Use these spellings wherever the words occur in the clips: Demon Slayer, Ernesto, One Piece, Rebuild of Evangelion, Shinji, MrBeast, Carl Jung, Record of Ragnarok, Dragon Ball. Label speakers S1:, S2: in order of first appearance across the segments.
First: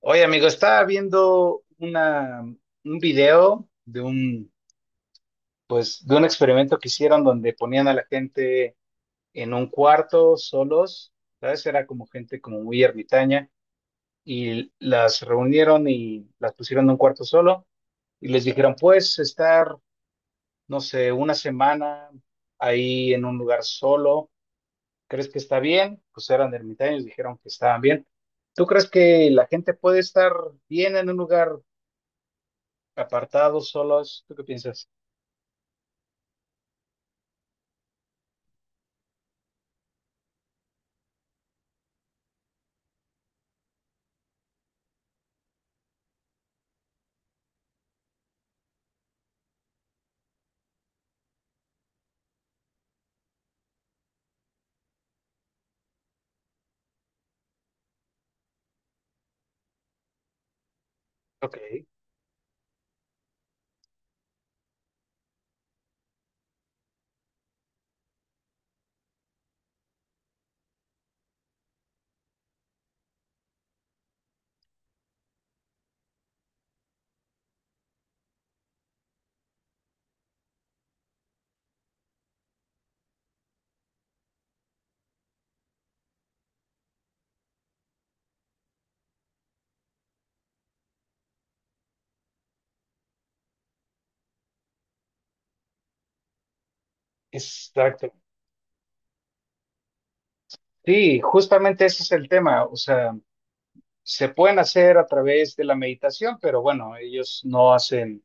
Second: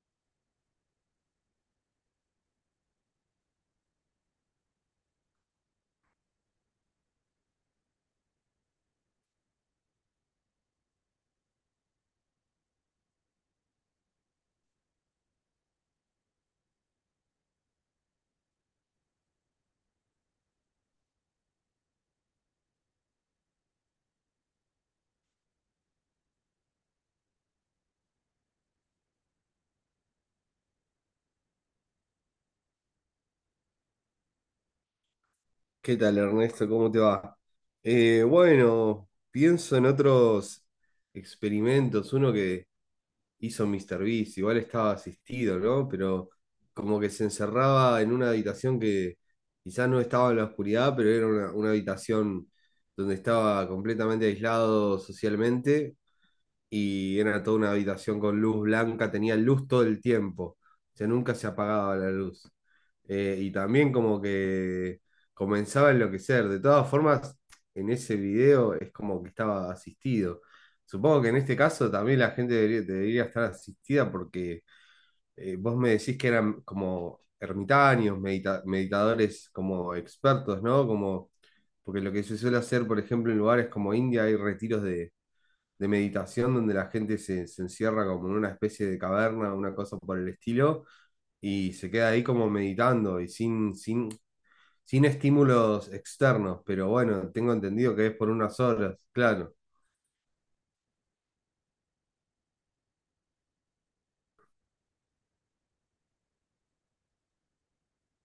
S1: Oye, amigo, estaba viendo un video de un experimento que hicieron donde ponían a la gente en un cuarto solos, ¿sabes? Era como gente como muy ermitaña y las reunieron y las pusieron en un cuarto solo y les dijeron, pues, estar, no sé, una semana ahí en un lugar solo, ¿crees que está bien? Pues eran ermitaños, dijeron que estaban bien. ¿Tú crees que la gente puede estar bien en un lugar? Apartados, solos, ¿tú qué piensas?
S2: ¿Qué tal, Ernesto? ¿Cómo te va? Bueno, pienso en otros experimentos. Uno que hizo míster Beast, igual estaba asistido, ¿no? Pero como que se encerraba en una habitación que quizás no estaba en la oscuridad, pero era una habitación donde estaba completamente aislado socialmente y era toda una habitación con luz blanca, tenía luz todo el tiempo, o sea, nunca se
S1: Ok,
S2: apagaba la luz. Y también como que comenzaba a enloquecer. De todas formas, en ese video es como que estaba asistido. Supongo que en este caso también la gente debería estar asistida porque vos me decís que eran como ermitaños, meditadores como expertos, ¿no? Como, porque lo que se suele hacer, por ejemplo, en lugares como India hay retiros de meditación donde la gente se encierra como en una especie de caverna, una cosa por el estilo, y se queda ahí como meditando y sin estímulos externos, pero bueno, tengo entendido que
S1: exacto.
S2: es por unas horas, claro,
S1: Sí, justamente ese es el tema. O sea, se pueden hacer a través de la meditación, pero bueno, ellos no hacen,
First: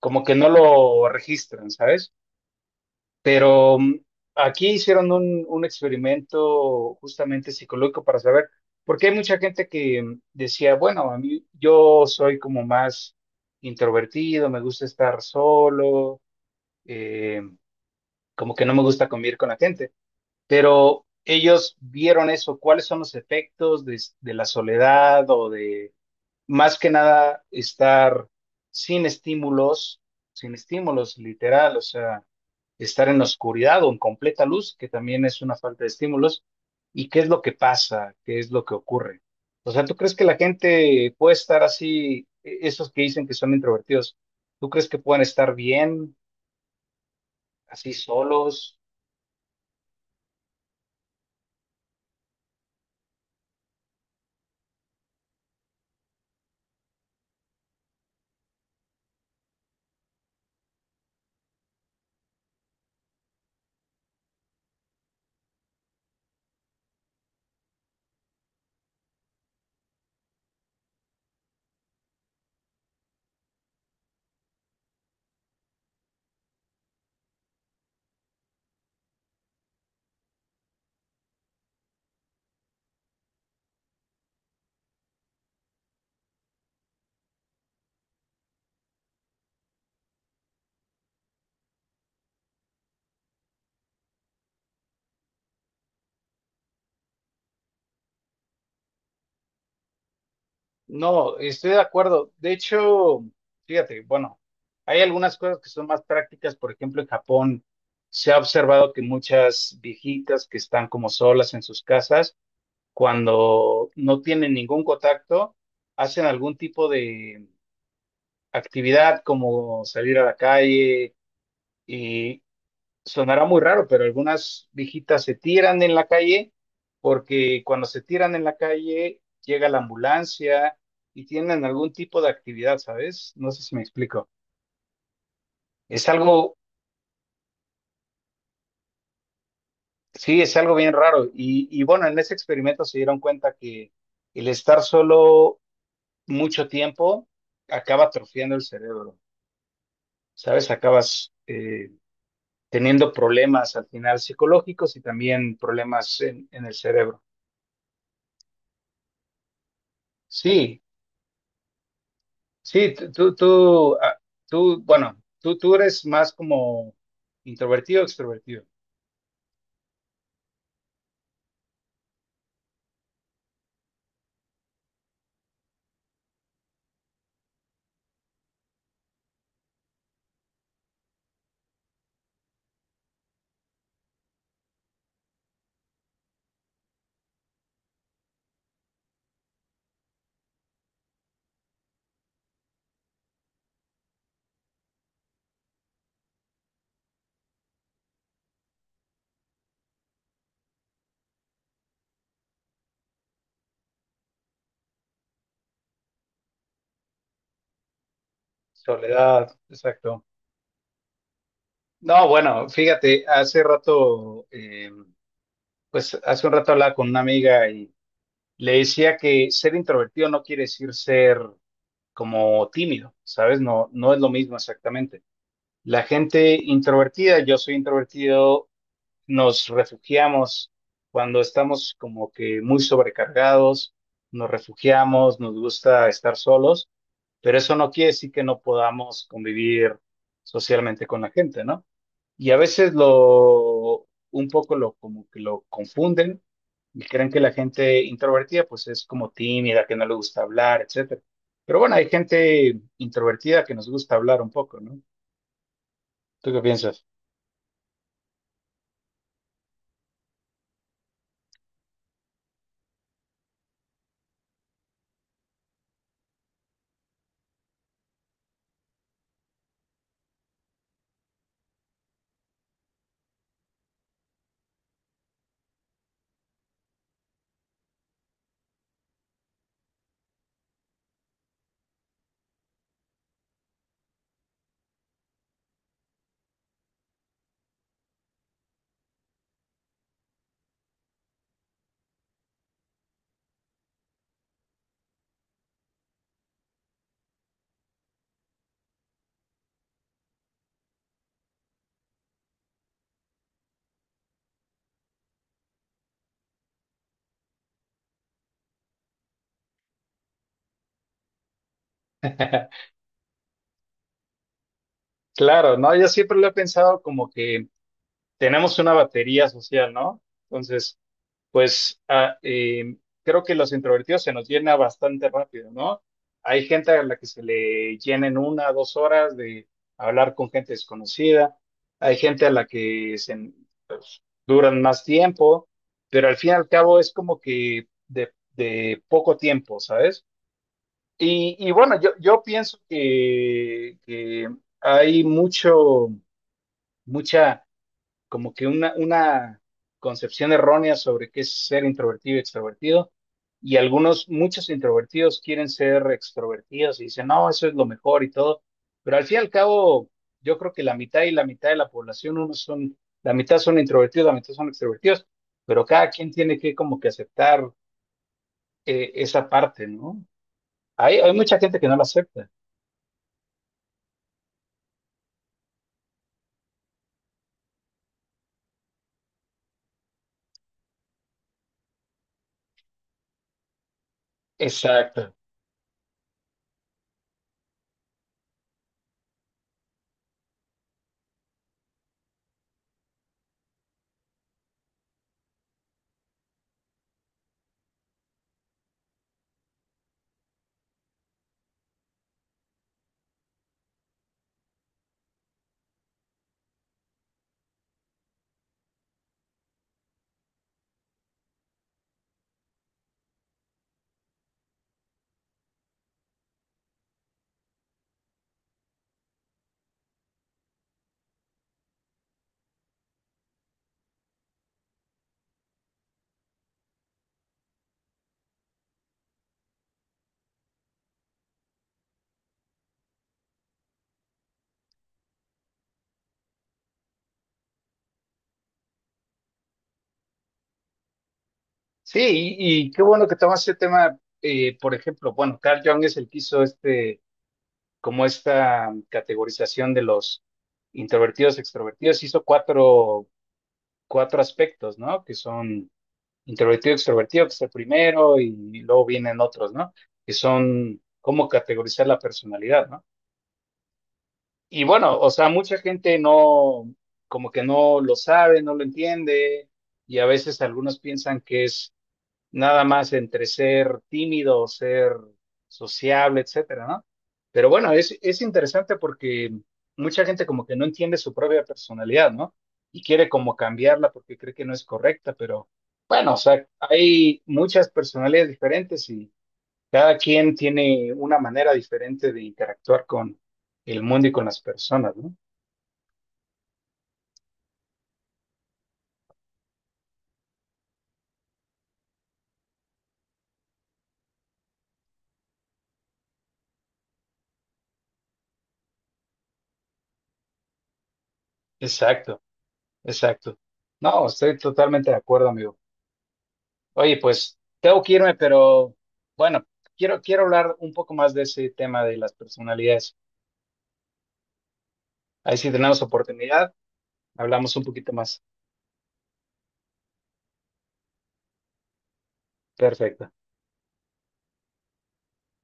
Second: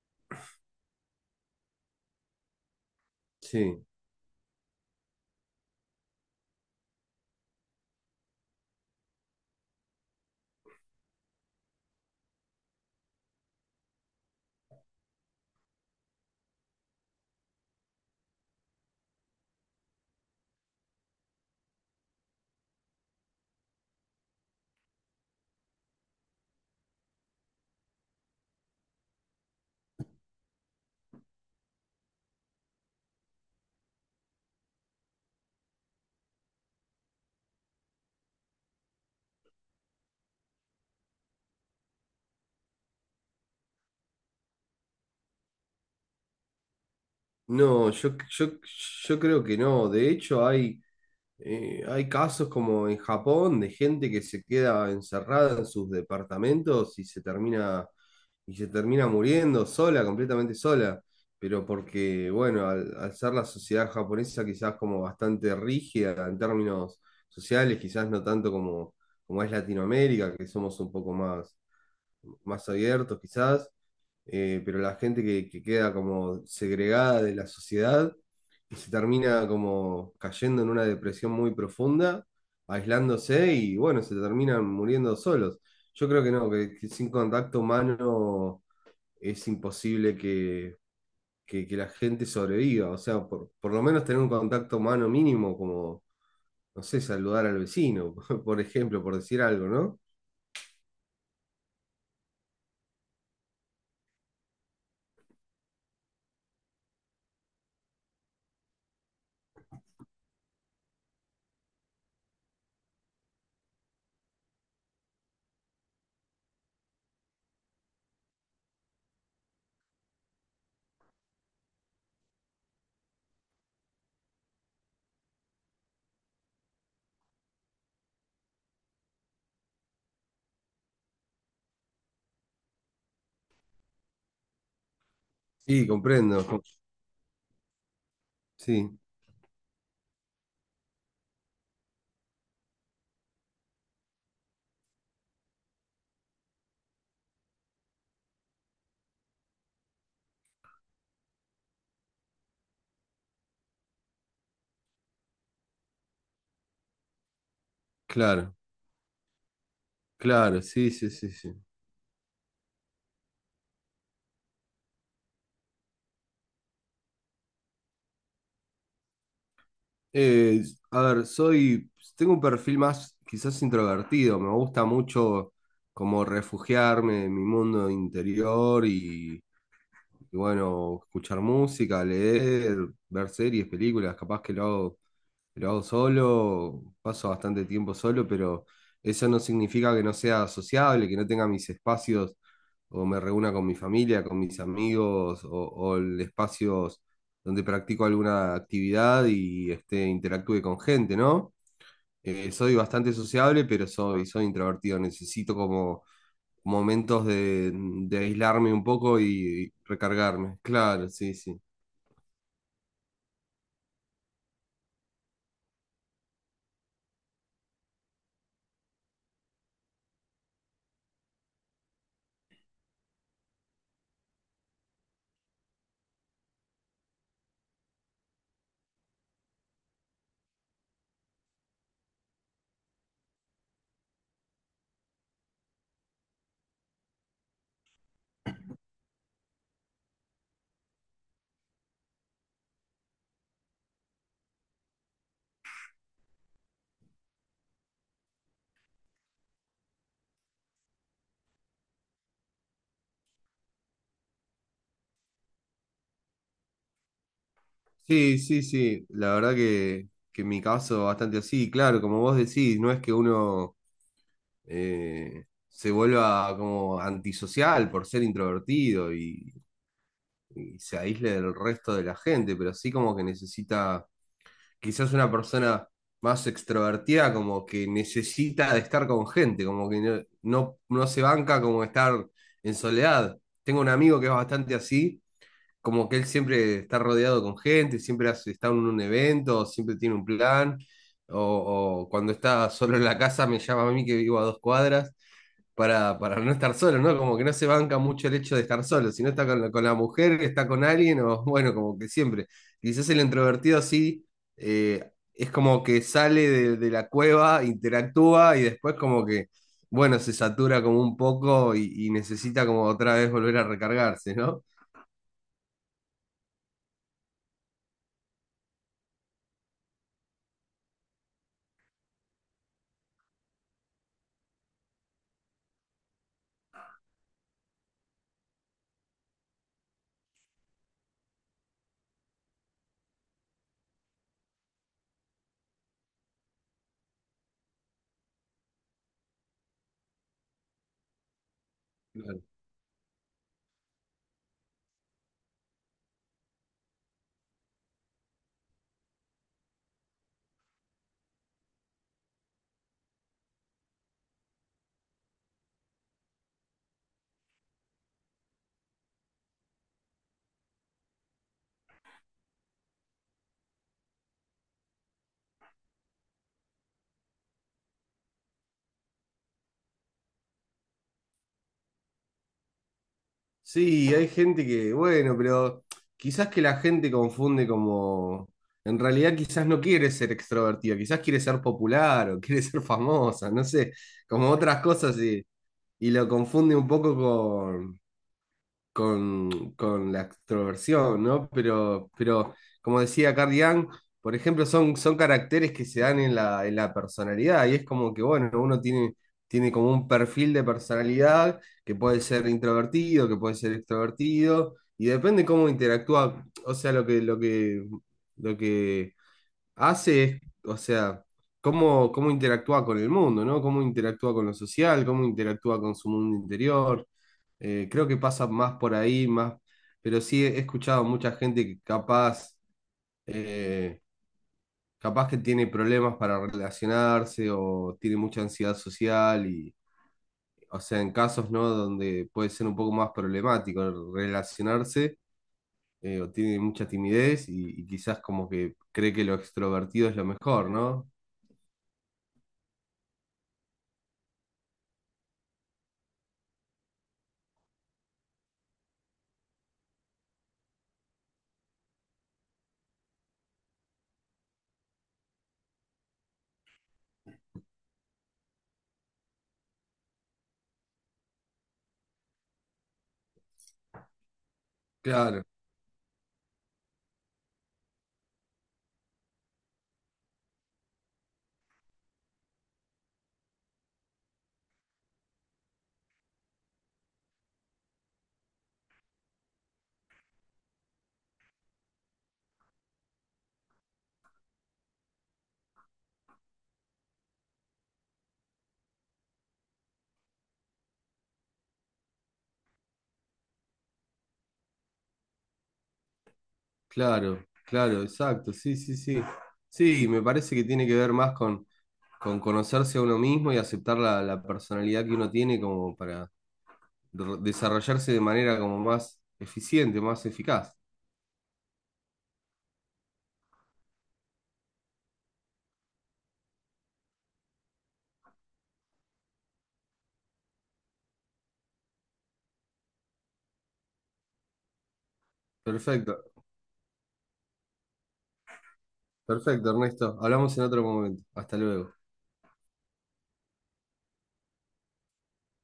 S1: como que no lo registran, ¿sabes? Pero
S2: sí.
S1: aquí hicieron un experimento justamente psicológico para saber, porque hay mucha gente que decía, bueno, a mí yo soy como más introvertido, me gusta estar solo, eh, como que no me gusta convivir con la gente. Pero ellos vieron eso, cuáles son los efectos de la soledad o de más que nada estar sin estímulos, sin estímulos literal, o sea, estar en oscuridad o en completa luz, que también es una falta de estímulos, y qué es lo que pasa, qué es lo que ocurre. O sea, ¿tú crees que la gente puede estar así? Esos que dicen que son introvertidos, ¿tú crees que pueden estar bien
S2: No,
S1: así solos?
S2: yo creo que no, de hecho hay... Hay casos como en Japón de gente que se queda encerrada en sus departamentos y se termina muriendo sola, completamente sola, pero porque, bueno, al ser la sociedad japonesa quizás como bastante rígida en términos sociales, quizás no tanto como, como es Latinoamérica, que somos un poco más, más abiertos quizás, pero la gente que queda como segregada de la sociedad y se termina como cayendo en una depresión muy profunda, aislándose y bueno, se terminan muriendo solos. Yo creo que no, que sin contacto humano es imposible que, que la gente sobreviva, o sea, por lo menos tener un contacto humano mínimo, como, no sé, saludar al vecino, por ejemplo, por decir algo, ¿no?
S1: No, estoy de acuerdo. De hecho, fíjate, bueno, hay algunas cosas que son más prácticas. Por ejemplo, en Japón se ha observado que muchas viejitas que están como solas en sus casas, cuando no tienen ningún contacto, hacen algún tipo de actividad como salir a la calle. Y sonará muy raro, pero algunas viejitas se tiran en la calle porque cuando se tiran en la calle llega la ambulancia y tienen algún tipo de actividad, ¿sabes? No sé si me explico.
S2: Sí,
S1: Es
S2: comprendo,
S1: algo,
S2: sí,
S1: sí, es algo bien raro. Y bueno, en ese experimento se dieron cuenta que el estar solo mucho tiempo acaba atrofiando el cerebro, ¿sabes? Acabas teniendo problemas al final psicológicos y también problemas en el cerebro.
S2: claro, claro,
S1: Sí,
S2: sí, sí, sí, sí.
S1: sí, tú, tú, tú, ah, tú, bueno, tú eres más como introvertido o extrovertido.
S2: Eh, a ver, soy, tengo un perfil más quizás introvertido, me gusta mucho como refugiarme en mi mundo interior y bueno, escuchar música, leer, ver series, películas, capaz que lo hago solo, paso bastante tiempo solo, pero eso no significa que no sea sociable, que no tenga mis espacios o me reúna con mi familia, con mis amigos o el espacios donde practico alguna actividad y este, interactúe con gente, ¿no? Soy bastante sociable, pero soy, soy introvertido. Necesito como momentos de aislarme un poco
S1: Soledad,
S2: y
S1: exacto.
S2: recargarme. Claro, sí, sí.
S1: No, bueno, fíjate, pues hace un rato hablaba con una amiga y le decía que ser introvertido no quiere decir ser como tímido, ¿sabes? No, no es lo mismo exactamente. La gente introvertida, yo soy introvertido, nos refugiamos cuando estamos como que muy sobrecargados, nos refugiamos, nos gusta estar solos, pero eso no quiere decir que no podamos convivir socialmente con la gente, ¿no? Y a veces lo, un poco lo, como que lo confunden y creen que la gente introvertida pues es como tímida, que no le gusta hablar, etcétera. Pero bueno, hay gente introvertida que nos gusta hablar un poco, ¿no? ¿Tú qué piensas?
S2: Sí, sí, sí, la verdad que en mi caso bastante así, claro, como vos decís, no es que uno se vuelva como antisocial por ser introvertido y se aísle del resto de la gente, pero sí como que necesita, quizás una persona más extrovertida como que necesita de estar con gente, como que no, no, no se banca como estar en soledad. Tengo un amigo que es bastante así como que él siempre está rodeado con gente, siempre está en un evento, siempre tiene un plan, o cuando está solo en la casa me llama a mí que vivo a dos cuadras para no estar solo, ¿no? Como que no se banca mucho el hecho de estar solo, si no está con, con la mujer, está con alguien, o bueno, como que siempre. Quizás el introvertido sí, es como que sale de la cueva, interactúa y después como que... Bueno, se satura como un poco y necesita como otra vez volver a recargarse, ¿no?
S1: Claro, no, yo siempre lo he pensado como que tenemos una batería social, ¿no? Entonces, pues creo que los introvertidos se nos llena bastante rápido, ¿no? Hay gente a la que se le llena en una o dos horas de hablar con gente desconocida, hay gente a la que pues, duran más tiempo, pero al fin y al cabo es como que de poco tiempo, ¿sabes? Y bueno, yo pienso que hay mucha como que una concepción errónea sobre qué es ser introvertido y extrovertido. Y muchos introvertidos quieren ser extrovertidos y dicen, no, eso es lo mejor y todo. Pero al fin y al cabo, yo creo que la mitad y la mitad de la población, la mitad son introvertidos, la mitad son extrovertidos, pero cada quien tiene que como que aceptar esa parte, ¿no? Hay mucha gente que no la acepta.
S2: Sí, hay gente que, bueno, pero quizás que la gente confunde como, en realidad quizás no quiere ser extrovertida, quizás quiere ser popular o quiere ser famosa, no sé, como otras cosas
S1: Exacto.
S2: y lo confunde un poco con la extroversión, ¿no? Pero como decía Carl Jung, por ejemplo, son, son caracteres que se dan en la personalidad y es como que, bueno, uno tiene, tiene como un perfil de personalidad que puede ser introvertido, que puede ser extrovertido y depende cómo interactúa, o sea, lo que, lo que, lo que hace, o sea, cómo, cómo interactúa con el mundo, ¿no? Cómo interactúa con lo social, cómo interactúa con su mundo interior. Creo que pasa más por ahí, más, pero sí he escuchado mucha gente que capaz, eh, capaz que tiene problemas para relacionarse o tiene mucha ansiedad social y, o sea, en casos, ¿no? Donde puede ser un poco más problemático relacionarse. O tiene mucha timidez y quizás como que cree que lo extrovertido es lo mejor, ¿no?
S1: Sí, y qué bueno que tomas ese tema. Por ejemplo, bueno, Carl Jung es el que hizo este como esta categorización de los introvertidos, extrovertidos, hizo cuatro aspectos, ¿no? Que son introvertido, extrovertido, que es el primero, y luego vienen otros, ¿no? Que son cómo categorizar la personalidad, ¿no? Y bueno, o
S2: Claro,
S1: sea, mucha gente no, como que no lo sabe, no lo entiende, y a veces algunos piensan que es nada más entre ser tímido o ser sociable, etcétera, ¿no? Pero bueno, es interesante porque mucha gente como que no entiende su propia personalidad, ¿no? Y quiere como cambiarla porque cree que no es correcta, pero bueno, o sea, hay muchas personalidades diferentes y cada quien tiene una manera diferente de interactuar con el mundo y con las personas, ¿no?
S2: claro, claro, exacto, sí, sí, sí. Sí, me parece que tiene que ver más con conocerse a uno mismo y aceptar la, la personalidad que uno tiene como para desarrollarse de manera como más eficiente, más eficaz.
S1: Exacto, exacto. No, estoy totalmente de acuerdo, amigo. Oye, pues tengo que irme, pero bueno, quiero hablar un poco más de ese tema de las personalidades. Ahí si tenemos
S2: Perfecto,
S1: oportunidad, hablamos un poquito más.
S2: perfecto, Ernesto. Hablamos en otro momento. Hasta luego.
S1: Perfecto.